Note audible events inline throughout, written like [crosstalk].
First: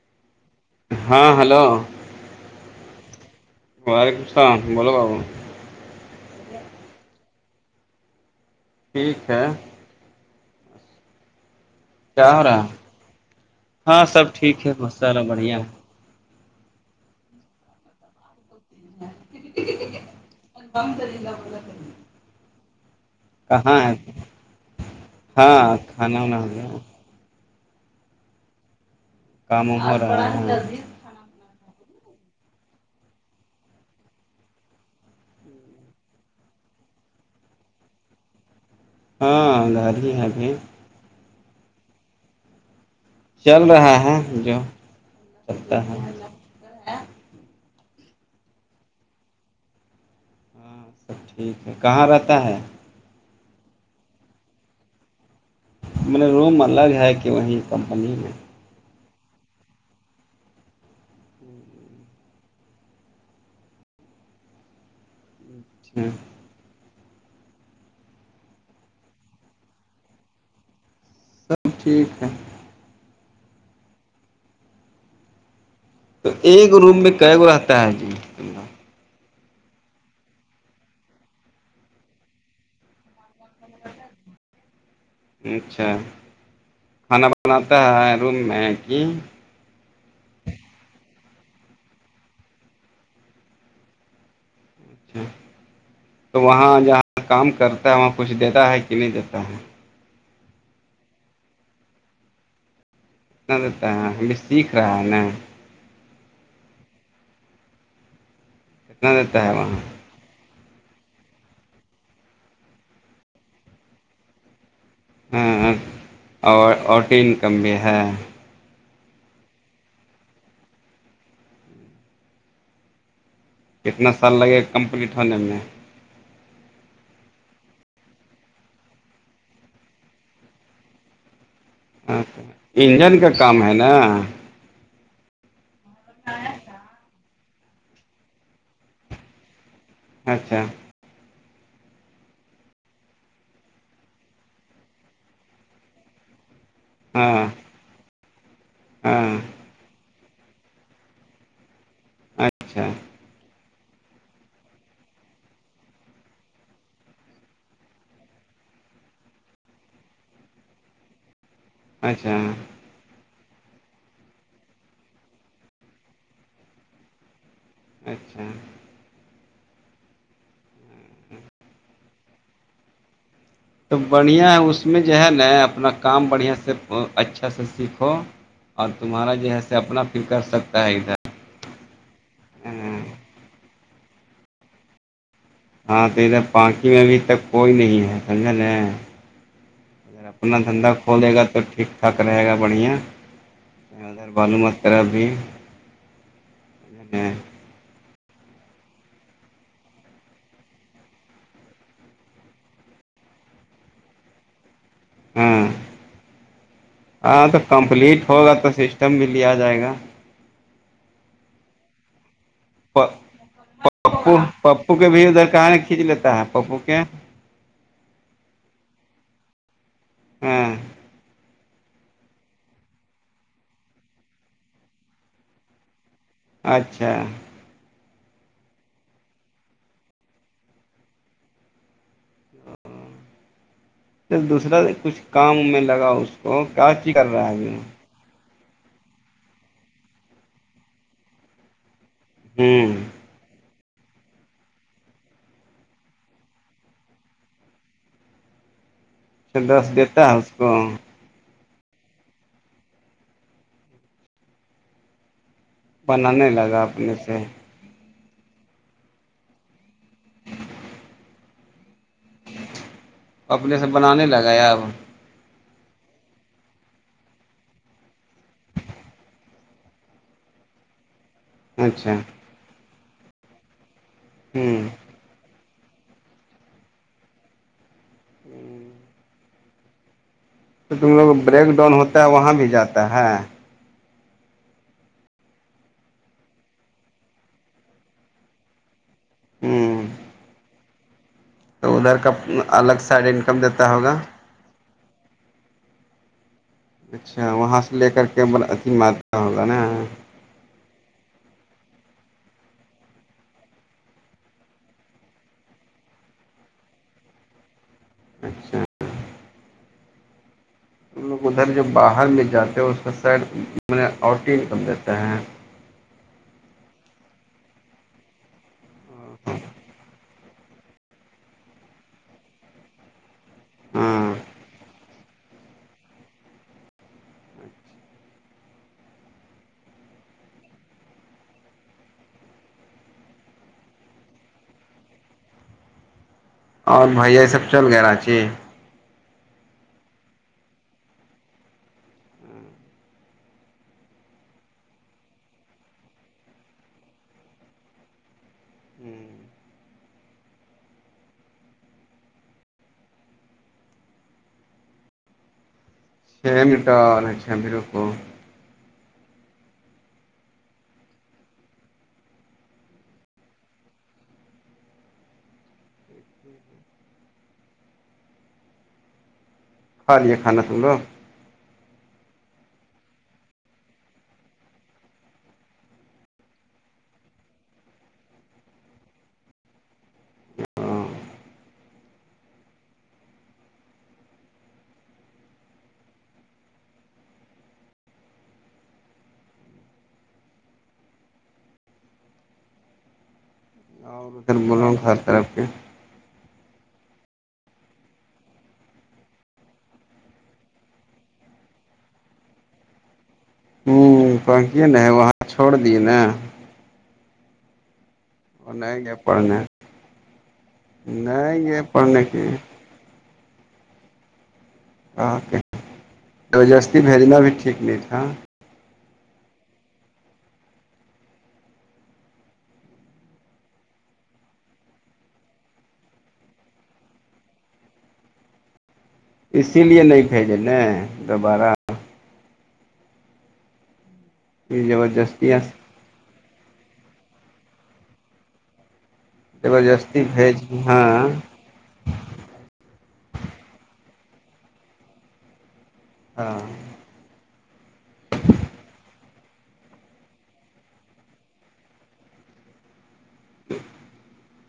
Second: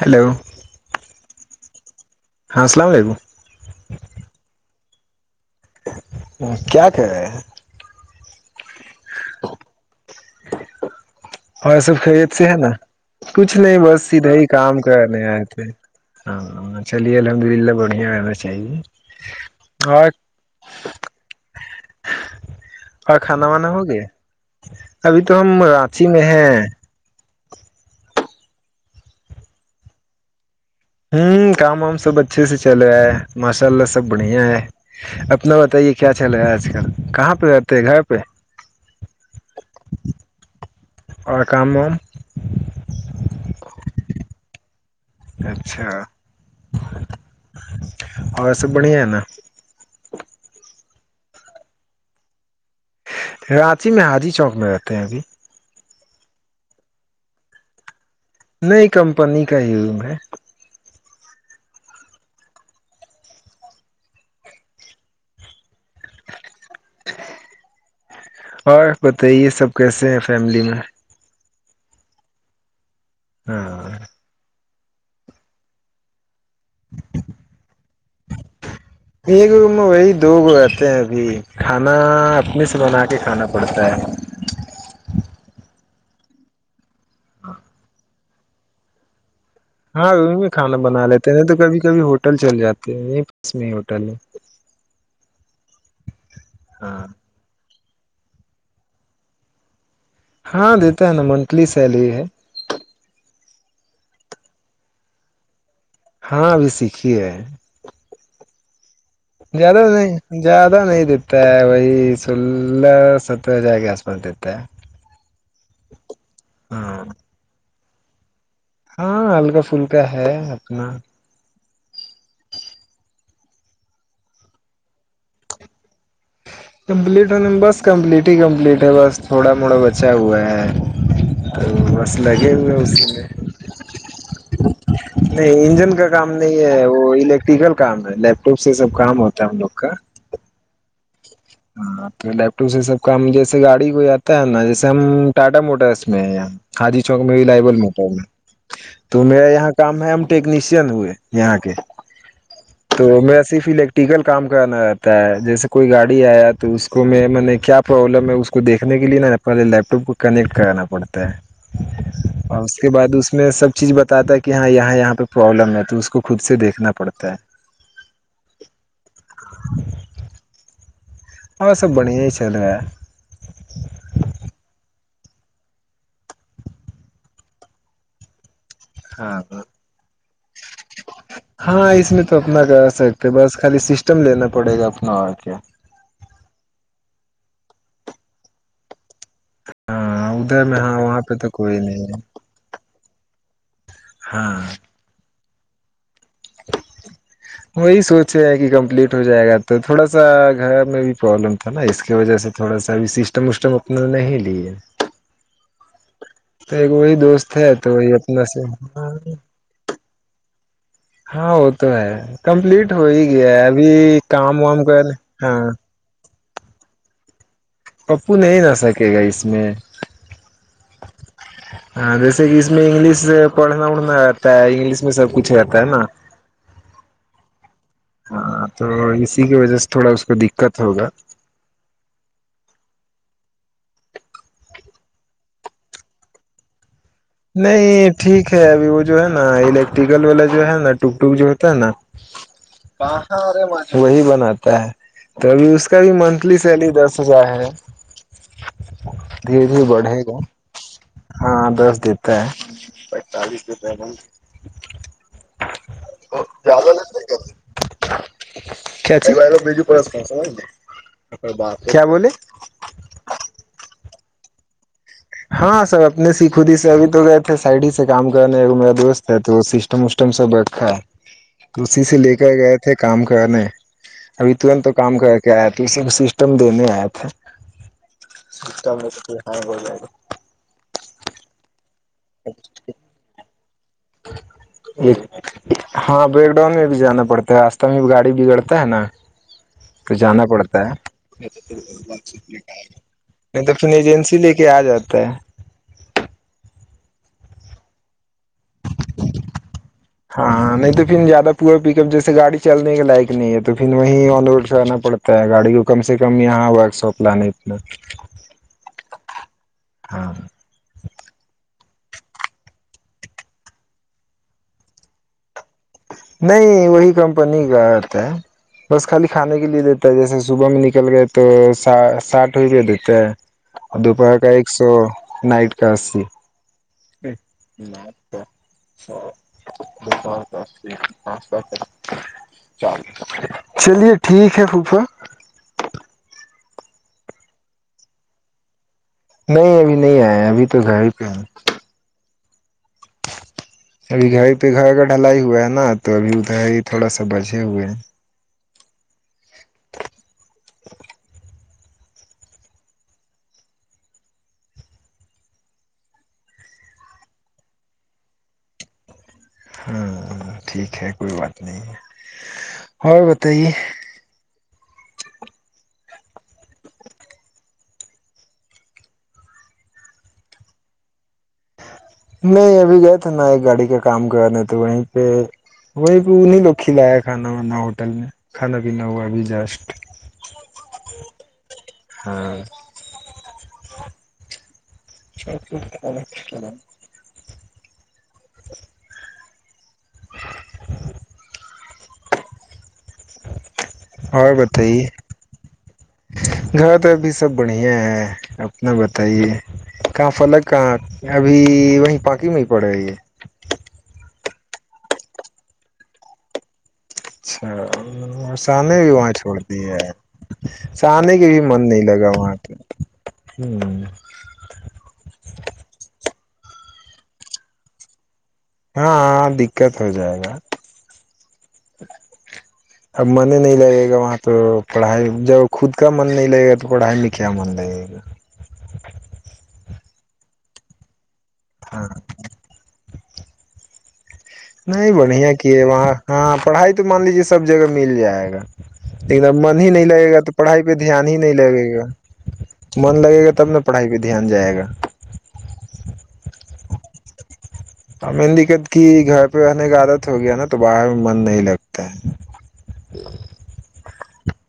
hello ہاں hello ہاں السلام علیکم وعلیکم السلام کیا کہ رہے ہیں ٹھیک ہے اور سب کیا خرید ہو سے ہے رہا نا کچھ نہیں ہاں بس سب ادھر ہی ٹھیک ہے کام ماشاء اللہ کرنے آئے بڑھیا ہے تھے ہاں چلیے الحمد للہ بڑھیا رہنا چاہیے اور بمر ل ب کر اور کھانا وانا ہوگیا ابھی تو ہم رات ہ نا ن ہوا کام ہو رہا ہے ہوں کام وام سب اچھے سے چل رہا ہے ماشاء اللہ سب بڑھیا ہے اپنا بتائیے کیا چل رہا ہے آج کل کہاں پہ رہتے ہیں گھر پہ ہاں گاڑی ہے ابھی اور کامم چل رہا ہے جو چلتا اچھا ہے اور سب بڑھیا ہے نا اب ٹھیک ہے کہاں رہتا ہے رانچی میں حاجی چوک میں رہتے ہیں ابھی مے روم الگ ہے کہ وہیں کمپنی میں نہیں کمپنی کا ہی روم ہے جچھ اور بتائیے سب کیسے ہیں فیملی میں سب ٹھیک ہے ہاں تو ایک روم میں ک گ رہتا ہے جیلہ ایک وہی دو گو رہتے ہیں ابھی کھانا اپنے سے بنا کے کھانا پڑتا ہے اچھا کھانا بناتا ہے روم میں کہ ہاں وہ میں کھانا بنا لیتے ہیں نہیں تو کبھی کبھی ہوٹل چل جاتے ہیں یہ پس میں ہی ہوٹل ہے اچ تو وہاں ہاں جہاں کام کرتا ہے وہاں کچھ دیتا ہے کہ نہیں دیتا ہے ہاں دیتا ہے نا منتھلی سیلری ہے اتنا دیتا ہے ہمھی سیکھ رہا ہے نا ہاں ابھی سیکھیے ہیں نا زیادہ ہو نہیں زیادہ نہیں دیتا ہے وہی سولہ سترہ ہزار کے آس پاس دیتا ہے ہاں اور ہاں اورٹین کم بھی ہے ہاں ہلکا پلکا ہے اپنا کتنا سال لگے گا کمپلیٹ ہونے میں کمپلیٹ ہونے بس کمپلیٹ ہی کمپلیٹ ہے بس تھوڑا موڑا بچا ہوا ہے اور بس لگے ہو ہیں انجن اسی کا کام ہے نا میں نہیں انجن کا کام نہیں ہے وہ الیکٹ اسپیکل کام ہے لیپٹاپ سے سب کام ہوتا ہے ہم لوگ کا اچھا ہاں تو لیپ ٹاپ سے سب کام جیسے گاڑی کوئی آتا ہے نا جیس ہم ٹاٹا موٹرس میں ہے یہ خادی چوک ہاں میں بھی لائبول مٹ نے تو ہاں میرا یہاں کام ہے ہم ٹیکنیشین ہوئے یہاں کے اچھا تو م صرف الیکٹریکل کام کرنا رہتا ہے جیسے کوئی گاڑی آیا تو اس کو میں کیا پرابلم ہے اس کو دیکنے کے لیے ن پہے لیپ ٹاپ کو کنیکٹ کرانا پڑا اچھا اور اس کے بعد اس میں سب چیز بتاتا ہے کہ ہاں یہاں یہاں پہ پرابلم ہے تو اس کو خود سے دیکھنا پڑتا ہے اچھا ہاں سب بڑیا ہی چل رہا تو بڑھیا اس میں جو ہے نا اپنا کام بڑھیا سے اچھا سے سیکھو اور تمہارا ہاں جو ہے اپنا فل کر سکتا ہے ادھر ہاں اس میں تو اپنا کر سکتے ہاں بس خالی سسٹم لینا پڑے گا اپنا اور کے ہاں تو ادھر پاناکی میں ابھی تک کوئی نہیں ہے سمجھلے اگر ہاں اپنا ادھر میں دھندا ہاں وہاں کھولے پہ گا تو کوئی ٹھیک نہیں ٹھاک ہے رہے گا بڑھیا ادھر بالو ہاں ماترا بھی [unintelligible] وہی سوچے ہیں کہ کمپلیٹ ہو جائے گا تو تھوڑا سا گھر میں بھی پرابلم تھا نا اس کی وجہ سے تھوڑا سا بھی سسٹم وسٹم اپنا نہیں لیے ہاں تو ایک وہی ہاں دوست ہے تو وہی کمپلیٹ اپنا ہوگا سے تو سسٹم بھی لیا جائے گا ہاں وہ تو ہے کمپلیٹ ہو ہی گیا ہے ابھی کام وام کر ہاں کھیچ لیتا ہے پپو کے پپو نہیں نہ سکے گا اس میں ہاں ہاں جیسے کہ اس میں انگلش پڑھنا اڑھنا رہتا ہے انگلش میں سب کچھ رہتا ہے نا اچھا ہاں تو اسی کی وجہ سے تھوڑا اس کو دقت ہوگا پھر دوسرا کچھ کام میں لگا اس وہ کیاچی کر رہا ہے ابھی وہ نہیں ٹھیک ہے ابھی وہ جو ہے نا الیکٹریکل والا جو ہے نا ٹک ٹک جو ہوتا ہے نا ہوں وہی بناتا ہے تو ابھی اس کا بھی منتھلی سیلری دس ہزار ہے اچ دھیرے دس دھیرے دیتا بڑھے ہے گا اس کو ہاں دس دیتا ہے پینتالیس دیتا ہے بنانے لگا اپنے سے کچ ب بج پرس ک س ب کیا بولے اپنے سے بنانے لگایا اب ہاں سر اپنے سے ہی خود ہی سے اب تو گئے تھے سائڈ ہی سے کام کرنے میرا دوست س تو سٹم وٹم سب اھا ہے [unintelligible] اسی سے لے کر گئے تھے کام کرنے ابھی ترنت ہوں تو کام کر کیا سب سسٹم دینے آئے تھے سسٹم جائے گا تو تم لوگ بریک ڈاؤن ہوتا ہے وہاں بھی جاتا ہے [unintelligible] ہاں بیک ڈن میں بھی جانا پڑتا ہے راستہ میں بھی گاڑی بگڑتا ہے نا ہوں تو جانا پڑتا ہے تو ادھر کا الگ سائڈ انکم نہیں تو پھر دیتا ہوگا ایجنسی لے کے آ جاتا ہے اچھا وہاں سے لے کر کے بل اتی ماتہ ہوگا نا ہاںاں نہیں تو پھر زیادہ پورا پک اپ جیسے گاڑی چلنے کے لائق نہیں ہے تو پھر وہیں آن روڈ سے آنا پڑتا ت گاڑی کو کم سے کم یہاں ورک شاپ لان اتنا [unintelligible] [inaudible] اچھا ہاں لوگ ادھر جو باہر میں جاتے ہیں اس کا سائڈ میں آٹین کم دیتے ہیں نہیں وہی کمپنی کاتا ہے بس خالی کھانے کے لیے دیتا ہے جیسے صبح میں نکل گئے تو ساٹھ بھی دے دیتا ہے اور ہاں دوپہر کا ایک سو نائٹ کا اسی چا ب [unintelligible] [inaudible] چلیے ٹھیک ہے خفہ اور بھیا یہ سب چل گیا راچی نہیں ابھی نہیں آئے ابھی تو گھر ہی پہ ہیں [unintelligible] [inaudible] ابھی گھر پہ گھر ا گ ڈھلائی ہوا ہے نا تو ابھی ادھر تھوڑا سا بچے ہوئے ہیں چھ مٹ رہ چب ر کو ہاں ٹھیک ہے کوئی بات نہیں اور بتائیے ہوں ہوں کھا لیییا کانا سن لو نہیں ابھی گئے تھ نا ایک گاڑی کا کام کرنے تو وہیں پہ وہ نہیں رکھی لایا کانا وا ہوٹل میں کھانا پینا ہوا ابھی جسٹ ہاں ہاں س ک ہے [unintelligible] [unintelligible] [inaudible] اور ادھر بولوں ہر طرف کے گھر تو ابھی سب بڑھیا ہے اپنا بتائیے کہاں فلگ کہاں ابھی وہیں پاکی میں ہی پڑ رہی ہے ہوںکی نہ ہے وہاں چھڑ دی نا اچھا اور سہنے نہیں بھی گئے وہاں چھوڑ پڑھنے دی ہے سہنے کے بھی نہیں من گئے نہیں پڑھنے لگا کی وہاں پہ ہوں اک بجستی بھیجنا بھی ٹھیک نہیں تھا ہاںاں دقت ہو جائے گا اب من نہیں لگے گا وہاں تو پڑھائی جب خود کا من نہیں لگے گا تو پڑھائی میں کیا من لگے گا اسی لیے نہیں بھیجے ن دوبارہ ہاں یہ نہیں بڑھیا زبردستیاں کی ہے وہاں ہاں پڑھائی تو مان لیجے سب جگہ مل جائے گا لیکن اب من ہی نہیں زبردستی لگے گا تو بھیج پڑھائی پہ ہاں دھیان ہی نہیں لگے گا من لگے گا تب نہ پڑھائی پہ دھیان جائے گا ہاں ہ دقت کی گھر پہ رہنے کا عادت ہو گیا نا تو باہر میں من نہیں لگتا ہے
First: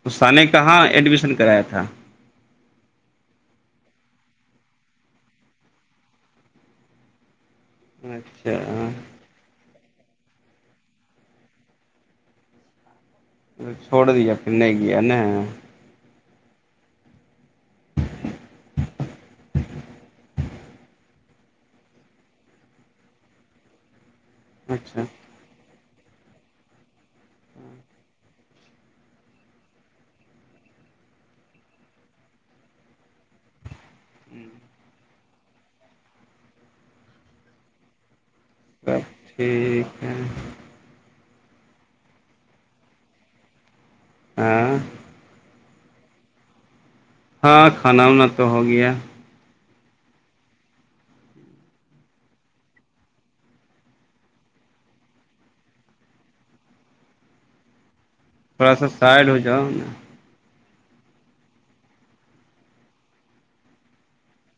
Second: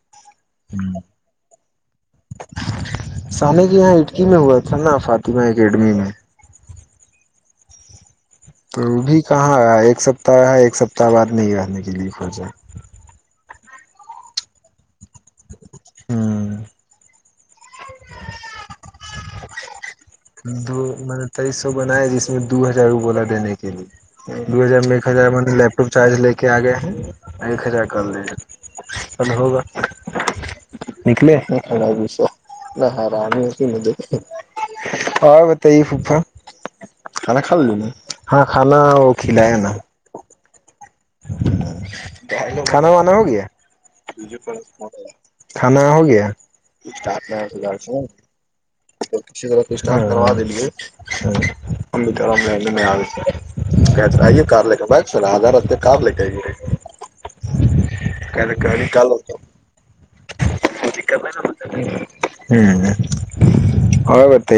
استا نے کہاں ایڈمیشن کرایا تھا سامے کی یہاں اٹکی میں ہوا تھا نا فاطمہ اکیڈمی میں اچھا تو وہ بھی کہاں آ ایک سپتہ رہ ہے ایک سپتتااہ بد نہیں رہنے کے لیے کھ جائے چھوڑ دیا پھر نہیں کیایا نا ہاں دو میں نے تئیس سو بنایا جس میں دو ہزار بولا دینے کے لیے دو ہزار میں اچھا ایک ہزار م ل آٹو چارج لے کے آ گئے ہیں ایک ہزار کر دیجیے کل ہوگا نکلے ھنڈا پس رہ ہ ر ا مدے اور بتائیے پفا کھانا کھا ل سب ٹھیک ہے [unintelligible] کھانا وانا ہو گیا ہاں کھانا ہو گیا ہاں کھانا وانا تو ہو گیا کسی طرح ک کروا دے امی طر میں کہ آئیے کار لے کر ب آدھار آتے کار لے کے آئیے تھوڑا سا سائل ہو جاؤ نا ہوں اور بت [inaudible]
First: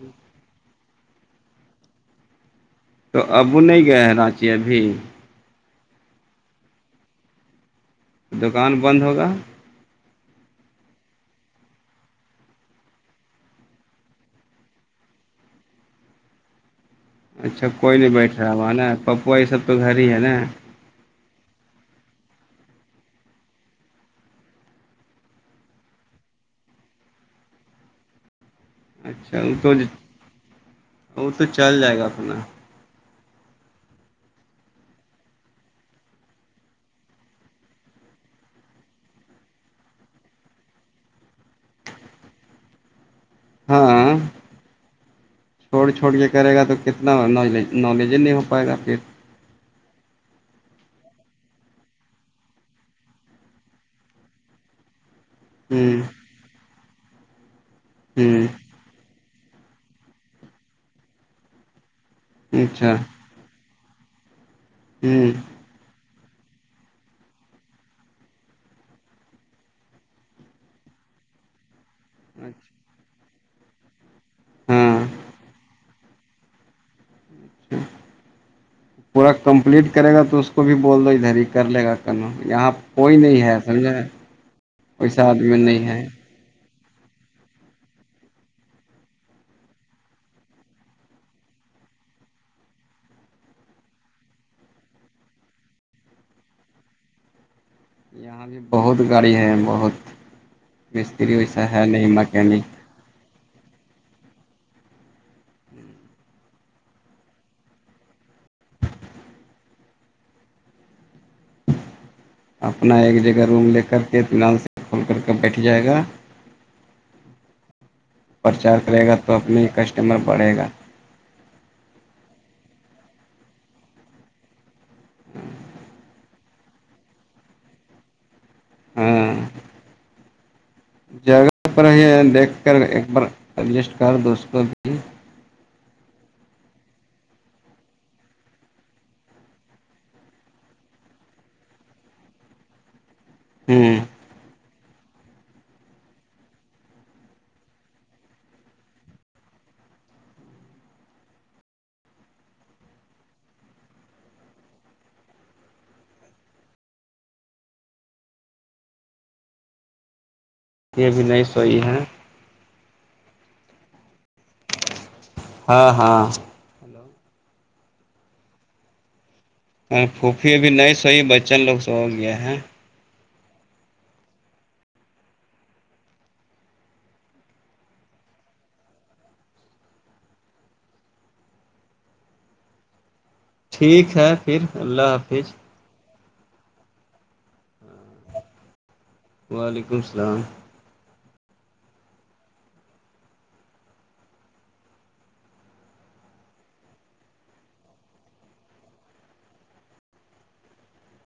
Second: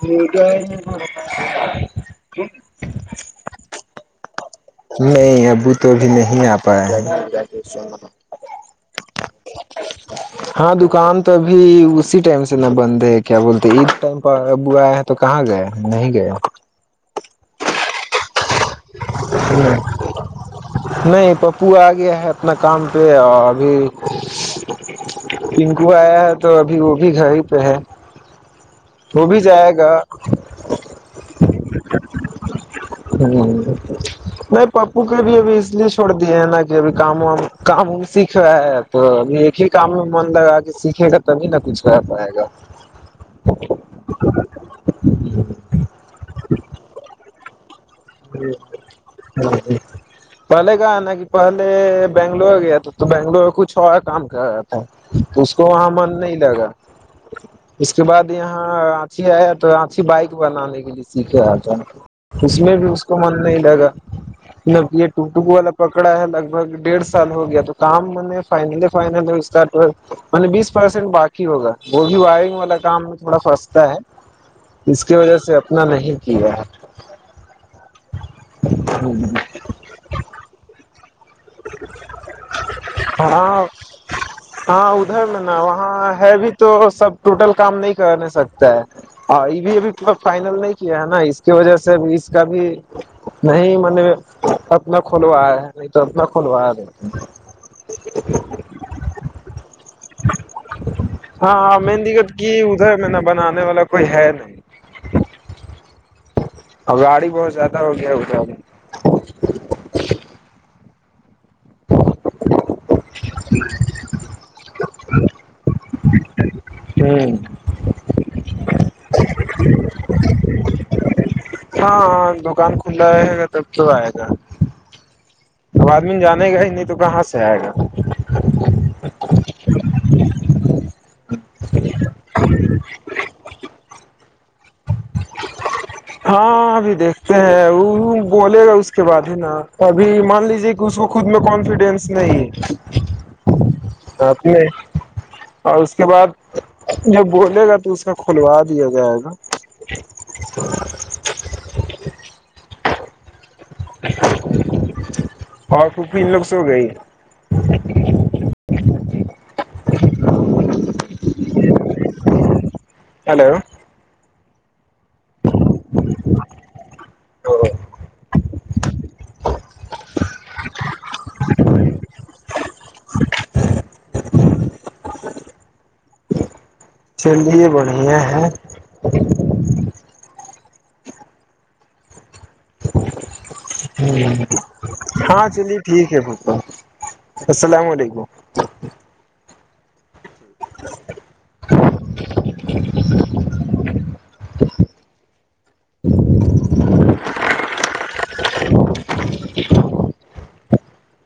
پ نٹ [unintelligible] تو اب وہ نہیں گیا ہے راج نہیں ابو تو اب نہیں آ پایا ہے دکان بند ہوگا [unintelligible] ہاں دکان تو ابھی اسی ٹائم سے نہ بند ہے کیا بولتے عید ٹائم پر ابویا تو کہاں گئے نہیں گئے اچھا کوئی نہیں بیٹھ رہا ہوا نا پپوا یہ سب تو گھر ہی ہے نا نہیں پپو آ گیا ہے اپنا کام پہ اور ابھی نکو آیا ہے تو ابھی وہ بھی گھر ہی پہ ہے اچھا بھی وہ تو جائے گا وہ تو چل جائے گا اپنا نہیں پپو کے بھی ابھی اس لیے چھوڑ دیے ہیں نا کہ ابھی کام وام کام سیکھ رہا ہے تو اب ایک ہی کام میں من لگا کہ سیکھے گا تبھی نہ کچھ کر پائے گا ہاں چھوڑ چھوڑ کے کرے گا تو کتنا ن نالج ہی ج نہیں ہو پائے گا پھر ہاں جی [unintelligible] پہلے کہ ہے نا کہ پہلے بنگلور گیا تھا تو بنگلور کچھ اورا کام کر رہا تھا اس کو وہاں ہوں من نہیں لگا اس کے بعد ہوں یہاں اچھی آیا تو آھی بائک بنانے کے لیے سیکھے آ اس میں بھی اچھا اس کو من نہیں لگا یہ ہوں ٹک ٹکگ [unintelligible] پکڑا ہے لگ بھگ ڈیڑھ سال ہو گیا تو کام میں نے فائنل فائنل اسٹار م بیس پرسینٹ باقی ہوگا وہ بھی وائرنگ والا کام میں تھوڑا پھنستا ہے ہاں جس کی وجہ سے اپنا نہیں کیا ہے پورا کمپلیٹ کرے گا تو اس کو بھی بول دو ادھر ہی کر لے گا کرنا یہاں کوئی نہیں ہے ہاں سمجھا ہاں ادھر ویسا میں نا آدمی نہیں وہاں ہے بھی تو سب ٹوٹل کام نہیں کرنے سکتا ہے ہاں یہ بھی ابھی فائنل نہیں کیا ہے نا اس کی وجہ سے اب اس کا بھی نہیں م نے اپنا کھولوایا ہے نہیں تو اپنا کھولوایا نہیں یہاں بھی بہت گاڑی ہے بہت مستری ویسا ہاں ہے مین نہیں دقت کی مکینک میں نے بنانے والا کوئی ہے نہیں اور گاڑی بہت زیادہ ہوگیا اےب اپنا ایک جگہ روم لے کر کےطینان سے کھول کر کے بیٹھ جائے گا ہوں [inaudible] پرچار کرے گا تو اپنے کسٹمر بڑھے گا ہاںاں دکان کھلا رہ گا تب تو آئے گا توب آدمی جانے گا ہی نہیں تو کہاں سے آئے گا ہاں جگہ پر ہی دیکھ کر ایک بار ایڈجسٹ کر دوست کو بھی ہاں ابھی دیکھتے ہیں وہ بولے گا اس کے بعد ہی نا ابھی مان لیجے کہ اس کو خود میں کانفیڈینس نہیں ہوں ہے آنے اور اس کے بعد جو بولے گا تو اس کا کھلوا دیا جائے گا [inaudible] اور خوبی لوگ سو گئے یہ بھی نہیں صحیح ہے ہیلو ہاں ہاں پھوپھی ا بھی نہیں سوی بچن لوگ سے ہو گیا ہے چلیے بڑھیا ہیں ہ ٹھیک ہے پھر اللہ ہاں حافظ چلیے ٹھیک ہے پ السلام علیکم [inaudible] ہ [unintelligible] [inaudible]